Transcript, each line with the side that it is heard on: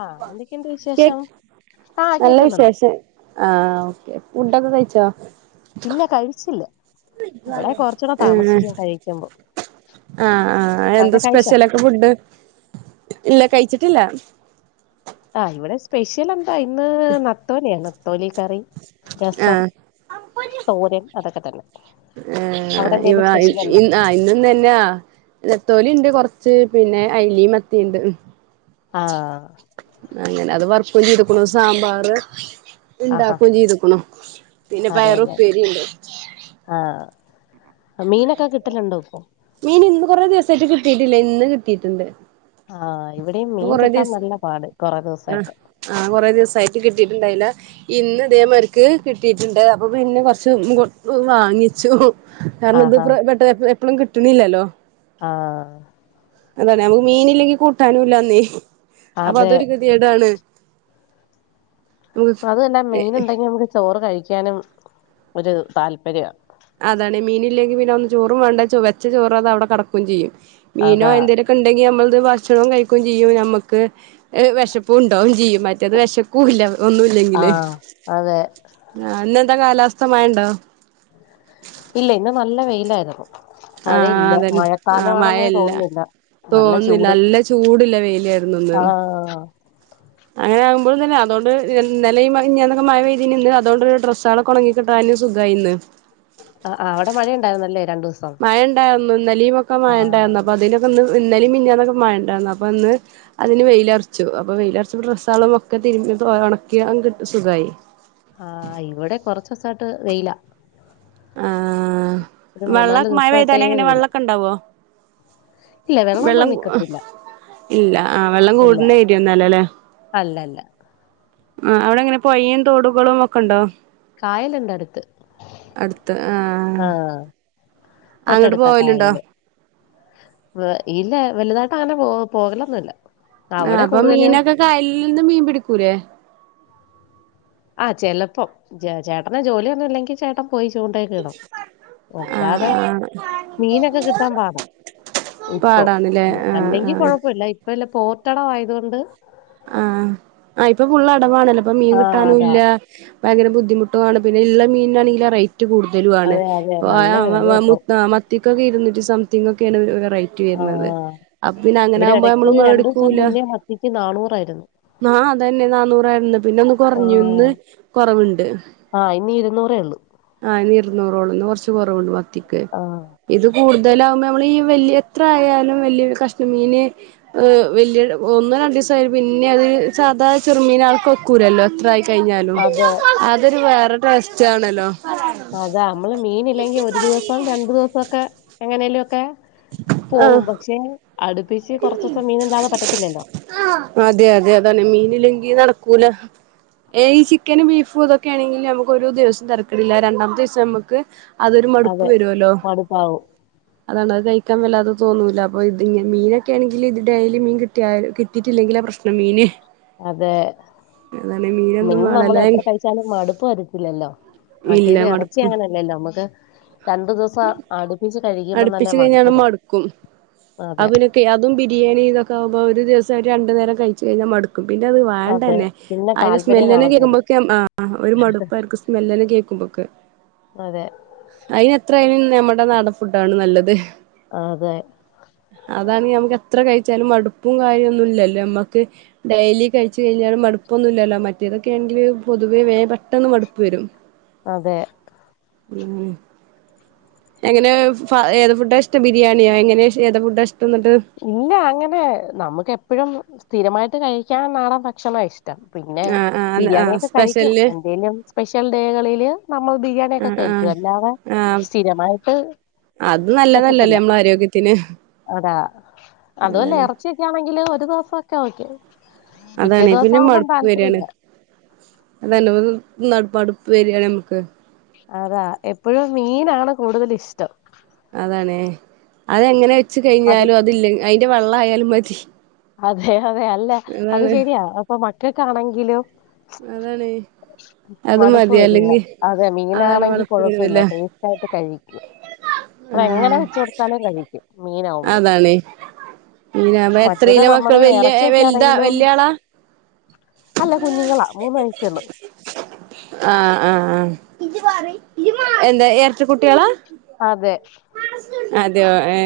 left: ആഹ് എന്തൊക്കെയുണ്ട്
right: കേ
left: വിശേഷം ആഹ്
right: നല്ല
left: കേക്കുന്നുണ്ട്
right: വിശേഷം ആഹ് ഓക്കെ ഫുഡൊക്കെ കഴിച്ചോ?
left: ഇല്ല കഴിച്ചില്ല
right: മ്മ്
left: ഇവിടെ കൊറച്ചൂടെ
right: ആഹ്
left: താമസിക്കും കഴിക്കുമ്പോ
right: ആഹ് ആഹ് എന്താ
left: അവിടെ കഴിച്ചോ
right: സ്പെഷലൊ ക്കെ ഫുഡ് ഇല്ല കഴിച്ചിട്ടില്ല
left: ആഹ് ഇവിടെ സ്പെഷ്യൽ എന്താ ഇന്ന് നത്തോലിയാ നത്തോലി കറി രസം
right: ആഹ്
left: തോരൻ അതൊക്കെ തന്നെ അവിടെ
right: ഏഹ് ഇവ
left: എന്തേലും സ്പെഷ്യൽ ഉണ്ടോ
right: ഈ ആഹ് ഇന്നും തന്നെ നാത്തോലി ഉണ്ട് കൊറച്ച് പിന്നെ അയിലേ മത്തിണ്ട്
left: ആഹ്
right: അങ്ങനെ അത് വർക്കും ചെയ്തുക്കണു സാമ്പാറ്
left: ആഹാ
right: ഉണ്ടാക്കു ചെയ്തുക്കണു പിന്നെ പയർ
left: അതെല്ലേ
right: ഉപ്പേരിണ്ട്
left: ആഹ് മീനൊക്കെ കിട്ടലുണ്ടോ ഇപ്പൊ
right: മീൻ ഇന്ന് കുറേ ദിവസയിട്ട് കിട്ടിയിട്ടില്ലേ ഇന്ന് കിട്ടിയിട്ടുണ്ട്
left: ആഹ് ഇവിടെയും
right: ഇപ്പൊ
left: മീൻ
right: കൊറേ
left: കിട്ടാൻ
right: ദിവസം
left: നല്ല പാട് കുറേ ദിവസ
right: ആഹ്
left: ആയിട്ട്
right: ആഹ് കുറേ ദിവസായിട്ട് കിട്ടിട്ടുണ്ടായില്ല ഇന്ന് ഇതേമാരിക്ക് കിട്ടിയിട്ടുണ്ട് അപ്പൊ പിന്നെ കൊറച്ച് വാങ്ങിച്ചു കാരണം ഇത്
left: ആഹാ
right: പ്രെ പെട്ട എപ്പളും കിട്ടണില്ലല്ലോ
left: ആഹ്
right: അതാണ് നമുക്ക് മീനില്ലെങ്കി കൂട്ടാനുല്ലന്നേ അപ്പൊ
left: അതെ
right: അതൊരു ഗതികേടാണ് നമുക്ക്
left: അത് തന്നെ മീൻ ഉണ്ടെങ്കി നമുക്ക് ചോറ് കഴിക്കാനും ഒരു താല്പര്യ
right: അതാണ് മീൻ ഇില്ലെങ്കിൽ പിന്നെ ഒന്ന് ചോറും വേണ്ട വെച്ചോറ് അത് അവിടെ കടക്കുകയും ചെയ്യും മീനോ
left: അതാ
right: എന്തേലും ണ്ടെങ്കിൽ നമ്മളത് ഭക്ഷണം കഴിക്കുകയും ചെയ്യും നമുക്ക് വെശപ്പും ഉണ്ടാവും ചെയ്യും മറ്റേത് വെശ പ്പുല്ല ഒന്നുല്ലെങ്കില്
left: ആഹ് അതെ
right: ഇന്നെന്താ കാലാവസ്ഥ മഴണ്ടോ
left: ഇല്ല ഇന്ന് നല്ല വെയിലായിരുന്നു
right: ആഹ്
left: മഴയില്ല
right: അതന്നെ ആഹ്
left: മഴക്കാലമാണെന്നേ
right: മഴല്ല
left: തോന്നുന്നില്ല നല്ല
right: തോന്നുന്നില്ല
left: ചൂട്
right: നല്ല ചൂടുള്ള വെയിലായിരുന്നൂന്ന്.
left: ആഹ്
right: അങ്ങനെകുമ്പോഴന്നേ അതുകൊണ്ട് ഇന്നലിം മിഞ്ഞാന്നൊക്കെ മഴ പെയ്തീനി അതൊണ്ട് ഡ്രസ്സകളൊക്കെ ഒണങ്ങി കിട്ടാൻ സുഖായി ഇന്ന്
left: അഹ് അവിടെ മഴയണ്ടായിരുന്നല്ലേ രണ്ടു ദിവസം
right: മഴ ഉണ്ടായിരുന്നു ഇന്നെലെയു ഒക്കെ മഴ
left: ആഹ്
right: ഉണ്ടായിരുന്നു അപ്പൊ അതിനൊക്കെ ഇന്ന് ഇന്നെലെയു മിഞ്ഞാലാനൊക്കെ മഴണ്ടായിരുന്നു അപ്പൊ ഇന്ന് ആയില് വെയിലറച്ചു അപ്പൊ വെയിലറച്ചു ഡ്രസ്സാളക്കെ തിരുമ്പി ഉണക്കി കിട്ടും സുഖായി
left: അഹ് ഇവിടെ കൊറച്ച ദിവസായിട്ട് വെയില
right: അഹ്
left: ഒരു
right: വെള്ള
left: മൂന്നാല്
right: മഴ
left: ദിവസായിട്ടേ
right: പെയ്താലേ എങ്ങനെ
left: വെയിലാ
right: വെള്ളക്കെ ഉണ്ടാവോ
left: ഇല്ല വെള്ളമൊന്നും
right: വെള്ളം
left: നിക്കത്തില്ല
right: ഇല്ല അഹ് വെള്ളം കൂടുന്ന ഏരിയ ഒന്നല്ല അല്ലേ
left: അല്ലല്ല
right: അഹ് അവിടെ എങ്ങനെ പൊഴിം തോടുകളും ഒക്കെ ഉണ്ടോ
left: കായലുണ്ട് അടുത്ത്
right: അടുത്ത് ആ
left: ആഹ്
right: അങ്ങോട്ട്
left: തൊട്ടടുത്താ
right: പോവലുണ്ടോ
left: കായല് വേ ഇല്ല വലുതായിട്ട് അങ്ങനെ പോ പോകലൊന്നുല്ല
right: അഹ് അപ്പൊ മീനൊക്കെ കായലിൽ നിന്ന് മീൻ പിടിക്കൂലേ
left: അഹ് ചെലപ്പോം ചേട്ടൻ ജോലിയൊന്നുല്ലെങ്കിൽ ചേട്ടൻ പോയി ചൂണ്ടേക്ക് ഇടും
right: ആ
left: അല്ലാതെ
right: ആ
left: മീനൊക്കെ കിട്ടാൻ പാടാ ഇപ്പൊ
right: പാടാണല്ലേ ആ ആ
left: അല്ലെങ്കിൽ കൊഴപ്പില്ല ഇപ്പ എല്ല പോർട്ടട ആയതൊണ്ട്
right: ആഹ് ആഹ് ഇപ്പൊ ഫുള്ള അടവാണല്ലോ ഇപ്പൊ മീൻ
left: ആ അതാ.
right: കിട്ടാനുല്ല ഭയങ്കര ബുദ്ധിമുട്ടുവാണ് പിന്നെയിള്ള മീനിനാണെങ്കില് റേ റ്റും കൂടുതലുവാണ്
left: അതെ അതെ. നല്ല വെലയാ ഇപ്പൊ.
right: അ മത്തിക്കക്കെ ഇരുന്നിറ്റി സംതിങ്ങക്കെയാണ് ഒരു റേ റ്റ്
left: ആ.
right: വരുന്നത് അപ്പപ്പിന്നെ അങ്ങനാമ്പ നമ്മള് മേടിക്കൂല
left: എനിക്ക് നാനൂറായിരുന്നു
right: ആ അതന്നെ നാന്നൂറായിരുന്നു പിന്നൊന്ന്
left: ആ.
right: കൊറഞ്ഞുന്ന് കൊറവുണ്ട്
left: ആ ഇന്ന് ഇരുന്നൂറേള്ളൂ
right: ആ ഇന്ന് ഇരുന്നൂറോള്ളു ഇന്ന് കൊറച്ച് കൊറവുണ്ട് മത്തി
left: ആഹ്
right: ഇത് കൂടുതലാമ്പ നമ്മളീ വല്യ എത്ര ആയാലും വല്യരു കഷ്ണം മീന് ഏ വല്ല്യട ഒന്നോ രണ്ടിസായി പിന്നെ അത് സാധാ ചെറുമീൻ ആൾക്കൊക്കൂലല്ലോ അത്രയാ കഴിഞ്ഞാലും
left: അതെ.
right: അതൊരു വേറെ ടെസ്റ്റ് ആണല്ലോ
left: അതാ നമ്മള് മീനില്ലെങ്കി ഒരു ദിവസം രണ്ടു ദിവസൊക്കെ എങ്ങനെലൊക്കെ
right: ആഹ്
left: പോവും പക്ഷെ അടുപ്പിച്ച് കൊറച്ചുസം മീനില്ലാതെ പറ്റത്തില്ലല്ലോ
right: അതെ അതെ അതാണ് മീനിലെങ്കി നടക്കൂല ഏ ഈ ചിക്കനും ബീഫും ഇതൊക്കെയാണെങ്കില് നമുക്കൊരു ദിവസം തിരക്കടില്ല രണ്ടാമത്തെ ദിവസം നമക്ക് അതൊരു മടുപ്പ്
left: അതെ.
right: വരൊല്ലോ
left: മടുപ്പാവും.
right: അതാണ് അത് ക ക്കാൻ വല്ലാതെ തോന്നൂല അപ്പയതി മീനക്കെ ആണെങ്കിലിത് ഡെയിലി മീൻ കിട്ടിയാലും കിട്ടിയിട്ടില്ലെങ്കിലാ പ്രശ്നം മീന്
left: അതെ.
right: അതാണ് മീനെന്നും വേണല്ലേ
left: ച്ചാലും മടുപ്പ് വരുത്തില്ലല്ലോ
right: ഇല്ല
left: മറ്റേത് എറച്ചി
right: മടുപ്പ്
left: അങ്ങനെ അ യല്ലല്ലൊ നമുക്ക് രണ്ടു ദിവസം അടുപ്പിച്ച് കഴിക്കുമ്പം തന്നെ
right: അടുപ്പിച്ച്
left: മടുപ്പ്
right: കഴിഞ്ഞാത്
left: തോന്നും
right: മടുക്കും
left: അതെ
right: അപ്പപ്പിന്നെ കെ അതും ബിരിയാണി ഇതൊക്കെകുമ്പ ഒരു ദിവസം രണ്ട് നേരം കഴിച്ച് കഴിഞ്ഞാ മടുക്കും പിന്നെത്
left: അതെ
right: വേണ്ടന്നെ
left: പിന്നെ
right: അയിന്റെ
left: താല്പര്യം
right: സ്മെല്ല് തന്നെ
left: കാണത്തില്ല
right: കേക്കുമ്പോക്ക ആഹ് ഒരു മടുപ്പർക്ക് സ്മെല് തന്നെ കേക്കുമ്പോക്കെ
left: അതെ
right: അതിനെത്ര ആയാലും നമ്മടെ നാട ഫുഡാണ് നല്ലത്
left: അതെ
right: അതാണെ നമുക്കെത്ര കഴിച്ചാലും മടുപ്പും കാര്യന്നുയില്ലല്ലോ നമ്മക്ക് ഡെയിലി കഴിച്ച കഴിഞ്ഞാല് മടുപ്പൊന്നുയില്ലല്ലോ മറ്റേതൊക്കെയാണെങ്കില് പൊതുവേ വേ പെട്ടെന്ന് മടുപ്പ് വരും
left: അതെ
right: മ്മ് എങ്ങനെയാ ഫ ഏത് ഫുഡാ ഇഷ്ട ബിരിയാണിയോ എങ്ങനെ ഏത് ഫുഡാ ഇഷ്ടന്നട്ട്
left: ഇല്ല അങ്ങനെ നമക്ക് എപ്പഴും സ്ഥിരമായിട്ട് കഴിക്കാൻ നാടൻ ഭക്ഷണം ഇഷ് ടം പിന്നെ
right: ആഹ് ആഹ് ആഹ്
left: ബിരിയാണിയക്കെ കഴിക്കും
right: സ്പെഷ്യല്
left: എന്തേലും സ്പെഷ്യൽ ഡേകളില് നമ്മൾ ബിരിയാണിയക്കെ
right: ആഹ്
left: കഴിക്കും
right: ആഹ്
left: അല്ലാതെ
right: ആഹ്
left: സ്ഥിരമായിട്ട്
right: അത് നല്ലതല്ലല്ലേ
left: പറ്റത്തില്ല
right: നമ്മളാരോഗ്യത്തിന്
left: അതാ അതുവല്ല എറച്ചിയൊക്കെയാണെങ്കില് ഒരു ദിവസൊക്കെ ഓക്കെ പിറ്റേ
right: അതാണ്
left: ദിവസം
right: പിന്നെ
left: ആവുമ്പം
right: മടുപ്പ് വരെയാണ്
left: താല്പര്യമില്ല
right: അതന്നെഒന്ന് തിന്നണ്ട് മടുപ്പ് വരാണ് നമക്ക്
left: അതാ എപ്പഴും മീനാണ് കൂടുതലിഷ്ടം
right: അതാണേ അതെങ്ങനെ വെച്ച്
left: അത്
right: കയിഞ്ഞാലും അതില്ല അതിന്റെ വെള്ളയാലും മതി
left: അതെ അതെ അല്ല അത്
right: അതാണ്
left: ശരിയാ അപ്പ മക്കക്കാണെങ്കിലും
right: അതാണ് അത്
left: മടുപ്പ്
right: മതി
left: വരിക
right: അല്ലെങ്കി
left: അതെ
right: അതാണ്
left: മീനാണെങ്കി
right: മടക്ക്
left: കൊഴപ്പല്ല
right: വരൂല
left: ടെസ്റ്റായിട്ട് കഴിക്കും അതെങ്ങനെ
right: ആഹ്
left: വെച്ച് കൊടുത്താലും കഴിക്കും മീനാവുമ്പ
right: അതാണ് അപ്പൊ
left: മറ്റേത്
right: എത്രയില മക്കൾ
left: നമ്മള്
right: വല്യ വലുതാ
left: എറച്ചിക്കാണെങ്കിലും
right: വല്യ ആളാ
left: അല്ല കുഞ്ഞുങ്ങളാ മൂന്ന് വയസ്സെയുള്ളൂ
right: ആഹ് ആ ഹ് ആഹ് എന്താ എരട്ട കുട്ടികളാ
left: അതെ
right: അതെയോ ഏ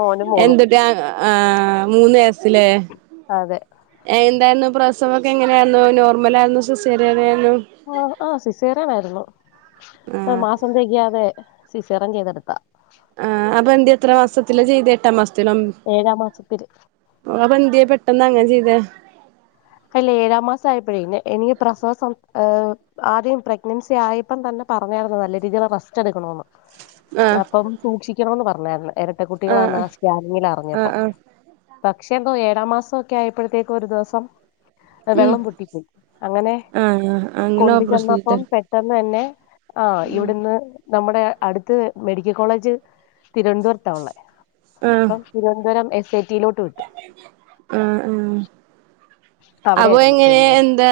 left: മോനും മോളും
right: എന്തട്ട് ആഹ് മൂന്ന് വയസ്സിലെ
left: അതെ
right: എന്തായിരുന്നു പ്രസവക്കെ എങ്ങനെയ ആയിരുന്നു നോർമലയിരുന്നു സിസേറിയനായിരുന്നു
left: ആഹ് ആഹ് സിസേറൻ ആരുന്നു
right: ആഹ്
left: മാസം തികിയാതെ സിസേറിയൻ ചെയ്തെടുത്താ
right: ആഹ് അപ്പൊ എന്ത് എത്ര മാസത്തില ചെയ്തേ എട്ടാം മാസത്തിലൊ
left: ഏഴാം മാസത്തില്
right: ഉം അപ്പെന്തിയെ പെട്ടെന്നങ്ങനെ ചെയ്ത
left: അല്ല ഏഴാമാസം ആയപ്പോഴേ എനിക്ക് പ്രസവ ഏഹ് ആദ്യം പ്രഗ്നൻസി ആയപ്പം തന്നെ പറഞ്ഞായിരുന്നു നല്ല രീതിയില് റെസ്റ്റ് എടുക്കണമന്ന്
right: ആഹ്
left: അപ്പം സൂക്ഷിക്കണന്ന് പറഞ്ഞായിരുന്ന് ഇരട്ട കുട്ടികളാന്ന
right: ആഹ്
left: സ്കാനിങ്ങിൽ
right: ആഹ്
left: അറിഞ്ഞപ്പം
right: ആഹ്
left: പക്ഷെ എന്തോ ഏഴാം മാസക്കെ ആയപ്പോഴത്തേക്കും ഒരു ദവസം
right: ഉം
left: വെള്ളം പൊട്ടിപ്പോയി അങ്ങനെ
right: ആഹ് അങ്ങനെ
left: കൊണ്ടു
right: ഓപ്പറേഷൻ
left: ചെന്നപ്പം
right: തിയേറ്റർ
left: പെട്ടെന്ന് തന്നെ ആഹ് ഇവിടുന്ന് നമ്മുടെ അടുത്ത് മെഡിക്കൽ കോളേജ് തിരുവനന്തപുരത്താള്ളെ
right: ആഹ്
left: അപ്പം തിരുവനന്തപുരം എ സ് ഐ ടിയിലോട്ട് വിട്ട്
right: ആഹ് ആഹ് അപ്പൊ
left: അവിടെയായിരുന്നു
right: എങ്ങനെ
left: ഡെലിവറി
right: എന്താ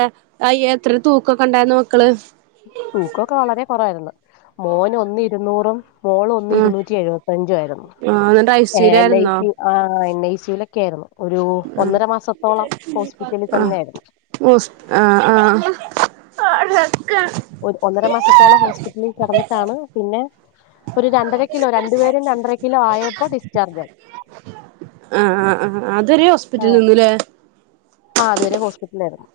right: അയ്യ എത്ര തൂക്കൊക്കെണ്ടായിന്നു മക്കള്
left: തൂക്കൊക്കെ വളരെ കൊറവായിരുന്നു മോന് ഒന്നേ ഇരുന്നൂറും മോള് ഒന്നേ
right: ആഹ്
left: ഇരുന്നൂറ്റി എഴുപത്തഞ്ചു ആയിരുന്നു
right: ആഹ് എന്നിട്ട് ഐ സി
left: എ ലൈഫ
right: യുലായിരുന്നോ
left: ആഹ് എൻ ഐ സിയിലൊക്കെ ആയിരുന്നു ഒരു ഒന്നര മാസത്തോളം ഹോസ്പിറ്റലിൽ തന്നെയ ആയിരുന്നു
right: ഉസ് ആഹ് ആഹ്
left: ഒന്നര മാസത്തോളം ഹോസ്പിറ്റലിൽ കെടന്നിട്ടാണ് പിന്നെ ഒരു രണ്ടര കിലോ രണ്ടുപേരും രണ്ടര കിലോ ആയപ്പോ ഡിസ്ചാർജ് ആയി
right: ആഹ് ആഹ് ആഹ് അതരേ ഹോസ്പിറ്റല് നിന്നുല്ലേ
left: ആഹ് അതുവരെ ഹോസ്പിറ്റലിലായിരുന്നു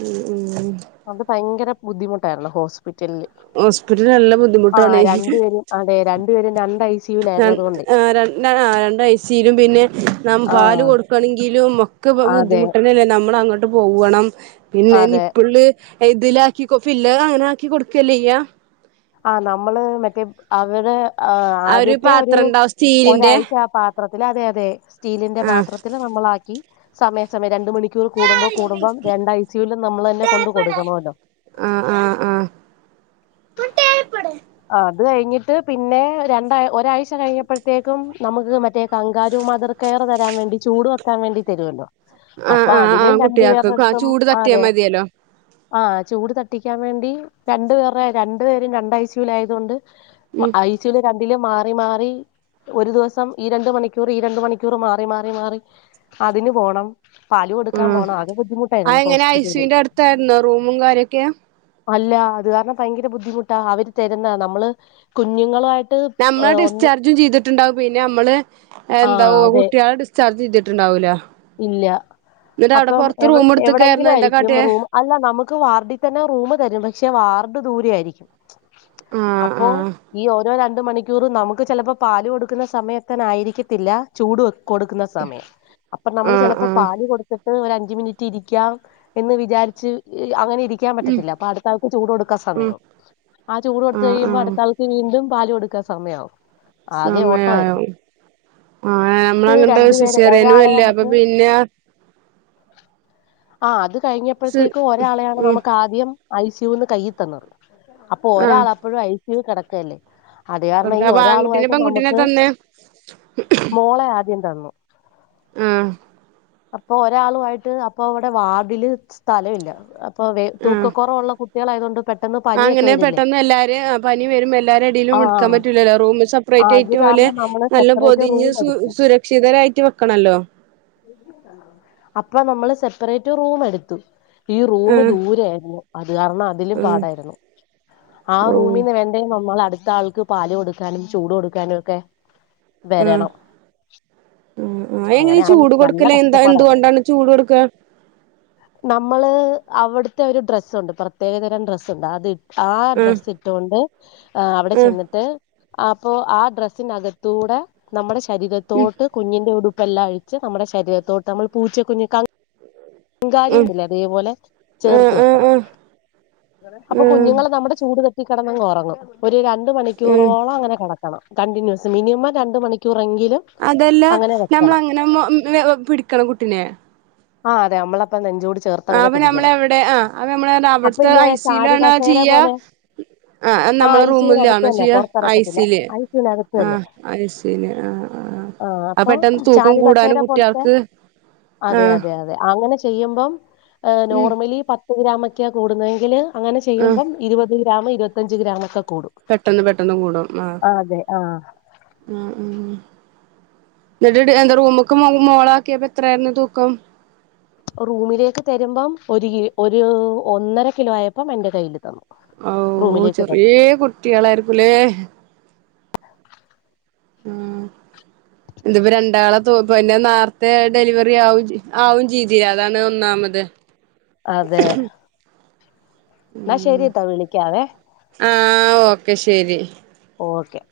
right: ഉം ഉം
left: അത് ഭയങ്കര ബുദ്ധിമുട്ടായിരുന്നു ഹോസ്പിറ്റലില്
right: ഹോസ്പിറ്റലിൽ നല്ല
left: ആ
right: ബുദ്ധിമുട്ടാണെയ്
left: രണ്ടുപേരും അതെ രണ്ടുപേരും രണ്ട് ഐസി
right: രണ്ട രണ്ടയ്സിയിലും പിന്നെ ന
left: ആ
right: പാല് കൊടുക്കണങ്കിലും ക്കെ
left: അതെ
right: ബുദ്ധിമുട്ടന്നല്ലേ നമ്മൾ അങ്ങോട്ട് പോവണം പിന്നെ
left: അതെ
right: നിപ്പള്ള് ഇതിലാക്കി ഫിലർ അങ്ങനെ ആക്കി കൊടുക്കല്ലേയ്യ
left: ആഹ് നമ്മള് മറ്റേ അവരെ ആഹ്
right: ആ
left: ആദ്യത്തെ ഒരു
right: പാത്രം ഉണ്ടാവും സ്റ്റീലിന്റെ
left: ഒരാഴ്ച ആ പാത്രത്തിൽ അതെ അതെ സ്റ്റീലിന്റെ
right: ആഹ്
left: പാത്രത്തിൽ നളാക്കി സമയ സമയം രണ്ട് മണി ക്യൂർ കൂടുമ്പോ കൂടുമ്പോം രണ്ട ഐസ്യൂലും നമ്മള് തന്നെ കൊടുക്കണൊല്ലോ
right: ആഹ് ആഹ് ആഹ്
left: ആഹ് അത് കഴിഞ്ഞിട്ട് പിന്നെ രണ്ട ഒരാഴ്ച ഴ്‌ച്ച കഴിഞ്ഞപ്പോഴത്തേക്കും നമുക്ക് മറ്റേ കങ്കാറു മതിർ കയർ തരാൻ വേണ്ടി ചൂട് വക്കാൻ വേണ്ടി തരുല്ലോ
right: ആഹ്
left: അപ്പൊ
right: ആഹ്
left: അതിനും
right: ആഹ്
left: രണ്ടു
right: കുട്ടികൾക്ക് ആ
left: പേരടുത്തും
right: ചൂട് തട്ടിയാ
left: ആതെ
right: മതിയല്ലോ
left: ആഹ് ചൂട് തട്ടിക്കാൻ വേണ്ടി രണ്ടുപേറെ രണ്ടു പേരും രണ്ട ഐസ്യുൽ ആയതുകൊണ്ട്
right: ഉം
left: ഐസിയു രണ്ടിലും മാറി മാറി ഒരു ദിവസം ഈ രണ്ട് മണിക്കൂർ ഈ രണ്ട് മണിക്കൂർ മാറി മാറി മാറി അതിന് പോണം പാലു കൊടുക്കാൻ
right: ആഹ്
left: പോണ ആകെ
right: ആ
left: ബുദ്ധിമുട്ടായിരുന്നു
right: എങ്ങനെ
left: ഹോസ്പിറ്റലിൽ
right: ഐസുവിന്റെ അടുത്തായിരുന്നോ റൂമും കാര്യൊക്കെ
left: അല്ല അത് കാരണം ഭയങ്കര ബുദ്ധിമുട്ടാ അവര് തരുന്ന നമ്മള് കുഞ്ഞുങ്ങളായിട്ട്
right: ഞമ്മളെ ഡിസ്ചാർജും ചെയ്തിട്ടുണ്ടാവും പിന്നെ നമ്മള്
left: ആ
right: എന്ത
left: അതെ
right: കുട്ടികളെ ഡി ചാർജ് ചെയ്തിട്ടുണ്ടാവൂല
left: ഇല്ല
right: എന്നിട്ട് അവിടെ
left: അപ്പം
right: പൊറത്ത്
left: എവി
right: റൂം എടുത്തക്കായിരുന്നു
left: എവിടെങ്കിലും
right: എന്താ
left: ആയിരിക്കും
right: കാട്ടിയേ
left: റൂം അല്ല നമുക്ക് വാർഡിൽ തന്നെ റൂമ് തരും പക്ഷെ വാർഡ് ദൂരെയയിരിക്കും
right: ആഹ്
left: അപ്പോ
right: ആഹ്
left: ഈ ഓരോ രണ്ട് മണിക്കൂറും നമുക്ക് ചെലപ്പോ പാല് കൊടുക്കുന്ന സമയത്തനെ ആയിരിക്കത്തില്ല ചൂട് കൊടുക്ക്ന്ന സമയം അപ്പൊ നമ്മൾ
right: ആഹ്
left: ചെലപ്പോ
right: ആഹ്
left: പാല് കൊട്ത്ത്ട്ട് ഒരഞ്ച് മിനിറ്റ് ഇരിക്കാം എന്ന് വിചാരിച്ച് അങ്ങനെരി ക്ക്യാൻ
right: ഉം
left: പറ്റത്തില്ല അപ്പട്ത്താൾക്ക് ചൂടൊടുക്കാ
right: ഉം
left: സമയാവും ആ
right: ആഹ്
left: ചൂടൊടുത്തഴിയുമ്പോ
right: ആഹ്
left: അട്ത്താൾ വീണ്ടും പാല് കൊടുക്കാൻ സമയാവും ആകെ ഓട്ടമായിരുന്നു
right: സമയാവും ആഹ് നമ്മളങ്ങട്ട് സിസേറിയനൊല്ല അപ്പൊ പിന്നെ
left: ആഹ് അത്
right: സി
left: കഴിഞ്ഞപ്പത്തേക്കും ഒരാളെയാണ്
right: ഉം
left: നമുക്കാദ്യം എൈസ്യൂന്ന് കയ്യി തന്നത്
right: ആഹ്
left: അപ്പൊരാള അപ്പഴും എൈസ്യൂൽ കെടക്കെല്ലേ അത് കാരണം
right: കൊടുക്ക
left: ഈ
right: അപ്പൊ ആൺകുട്ടീനെ
left: ഒരാളുവായിട്ട്
right: പെൺകുട്ടീനെ
left: നമുക്ക്
right: തന്നേ
left: മോളെ ആദ്യം തന്നു
right: ഉം
left: അപ്പൊ ഒരാളുവായിട്ട് അപ്പൊ അവടെ വാർഡില് സ്ഥലല്ല അപ്പൊ വേ
right: ആഹ്
left: തൂക്കക്കൊറവുള്ള കു ട്ട്യാളയതോണ്ട്
right: അങ്ങനെ പെട്ടെന്നെല്ലാരേം ആഹ് പനി വെരുമ്പോ
left: ആ
right: എല്ലാരെടേലും ഇട്ക്കാൻ പറ്റൂലല്ലോ റൂമ് സ പ്രൈയ്റ്റ്
left: അത്
right: അയ്റ്റ് ഓലെ
left: കാരണം നമ്മള്
right: നല്ലോം
left: സെപ്പറേറ്റ്
right: പൊതിഞ്ഞ്
left: റൂം
right: സു
left: എടുത്തു
right: സുരക്ഷിതരായിട്ട് വെക്കണല്ലോ
left: അപ്പ നമ്മള് സെപ്പറേറ്റ് റൂമെടുത്തു ഈ റൂമ്
right: ആഹ്
left: ദൂരെയായ്ര്ന്നു അത് കാരണം അതിലും
right: ആഹ്
left: പാടായിരുന്നു ആഹ്
right: ഓഹ്
left: റൂമിന്ന് വെ ട്ടേം നമ്മള് അട്ത്താൾക്ക് പാല് കൊട്ക്കാനും ചൂട് കൊടുക്കാനൊക്കെ വെരണം
right: ഉം എങ്ങനേ ഈ ചൂട്
left: നല്ല
right: കൊട്ക്കലെന്താ
left: കഷ്ടപ്പാടായിരുന്നു
right: എന്തുകൊണ്ടാണ് ചൂട് കൊടുക്ക?
left: നമ്മള് അവെട്ത്തൊര് ഡ്രെസ്സുണ്ട് പ്രത്യേകതരം ഡ്രെസ്സ്ണ്ട് അതി ആഹ് ഡ്രെസ്സിട്ടോണ്ട് അവിടെ
right: ആഹ്
left: ചെന്നിട്ട് അപ്പൊ ആഹ് ഡ്രെസ്സിനകത്തൂടെ നമ്മടെ ശരീരത്തോട്ട് കുഞ്ഞിന്റെ ഉടു പ്പെല്ലാഴ്ച്ച് നമ്മടെ ശരീരത്തോട്ട് നമ്മള് പൂച്ച കുഞ്ഞ്
right: ഉം
left: ങ്കാരുണ്ടല്ലോ അതേപോലെ
right: ആഹ്
left: ചേർത്ത്
right: ആഹ്
left: വെക്കണം
right: ആഹ് ആഹ്
left: അപ്പൊ
right: ആഹ്
left: കുഞ്ഞുങ്ങള് നമ്മുടെ ചൂട് തട്ടി കെടന്നങ്ങ് ഉറങ്ങും ഒരു രണ്ട്
right: ഉം
left: മണിക്കൂറോളം അങ്ങനെ കെട കണം കണ്ടിന്യൂസ് മിനിമം രണ്ട് മണിക്കൂറെങ്കിലും
right: അതെല്ലാ
left: അങ്ങനെ വെക്കണം
right: നമ്മളങ്ങനെ ആവുമ്പം പിടിക്കണം കുട്ടിനെ
left: ആഹ് അതെ നമ്മളപ്പം നെഞ്ചോട് ചേർത്ത്
right: ആഹ്
left: അങ്ങനെ
right: അപ്പൊ നമ്മള്
left: പിടിക്കണം
right: എവിടെ ആഹ് അപ്പ നമ്മള്
left: അപ്പൊ
right: അവിട്ത്തെ
left: ഇല്ലെ ചാരു
right: ഐസീലാണോ
left: കസേര
right: ചെയ്യാ?
left: പോലെ
right: ആഹ് നമ്മളെ
left: ഐ സി യുവിനകത്ത്
right: റൂമിലാണോ
left: തന്നെ
right: ചെയ്യാ
left: പുറത്തിറക്കത്തില്ല
right: ഐസില്
left: ഐ സി യുവിനകത്ത് തന്നെ
right: ആഹ് ഐസില് ആഹ് ആഹ്
left: ആ
right: അഹ്
left: അപ്പൊ
right: പെട്ടെന്ന് തൂക്കം
left: ചാരു കസേര
right: കൂടാനും
left: പോലത്തെ
right: കുട്ട്യാൾക്ക്
left: അതെ
right: ആഹ്
left: അതെ അതെ അങ്ങനെ ചെയ്യുമ്പം
right: ഉം
left: നോർമലി പത്ത് ഗ്രാമൊക്കെയാ കൂടുന്നതെങ്കില് അങ്ങനെ
right: ആഹ്
left: ചെയ്യുമ്പം ഇരുപത് ഗ്രാമ് ഇരുപത്തഞ്ച് ഗ്രാമൊക്കെ കൂടും
right: പെട്ടെന്ന് പെട്ടെന്ന് കൂടും ആഹ്
left: ആ, അതെ ആഹ്
right: ഉം ഉം ന്നട്ട് എന്താ റൂമ്ക്കെ മോളാക്കിയപ്പെ എത്രായ്ര്ന്നു തൂക്കം
left: റൂമിലേക്ക് തെരുമ്പം ഒര് കി ഒരു ഒന്നര കിലോ ആയപ്പം എന്റെ കയ്യിൽ തന്നു
right: ഔ
left: റൂമിലേക്ക്
right: ചെറേ
left: തന്നു
right: കുട്ട്യാളായ്രിക്കുലേ ത്പ്പം രണ്ടാളെ തൂക്ക ഇപ്പെ നേര്ത്തെ ഡെലിവെറി ആവും ചെയ് ആവും ചെയ്തിലേ അതാണ് ഒന്നാമത്
left: അതെ എന്നാ
right: ഉം
left: ശരിട്ടോ വിളിക്കാവേ
right: ആഹ് ഓക്കെ ശരി
left: ഓക്കെ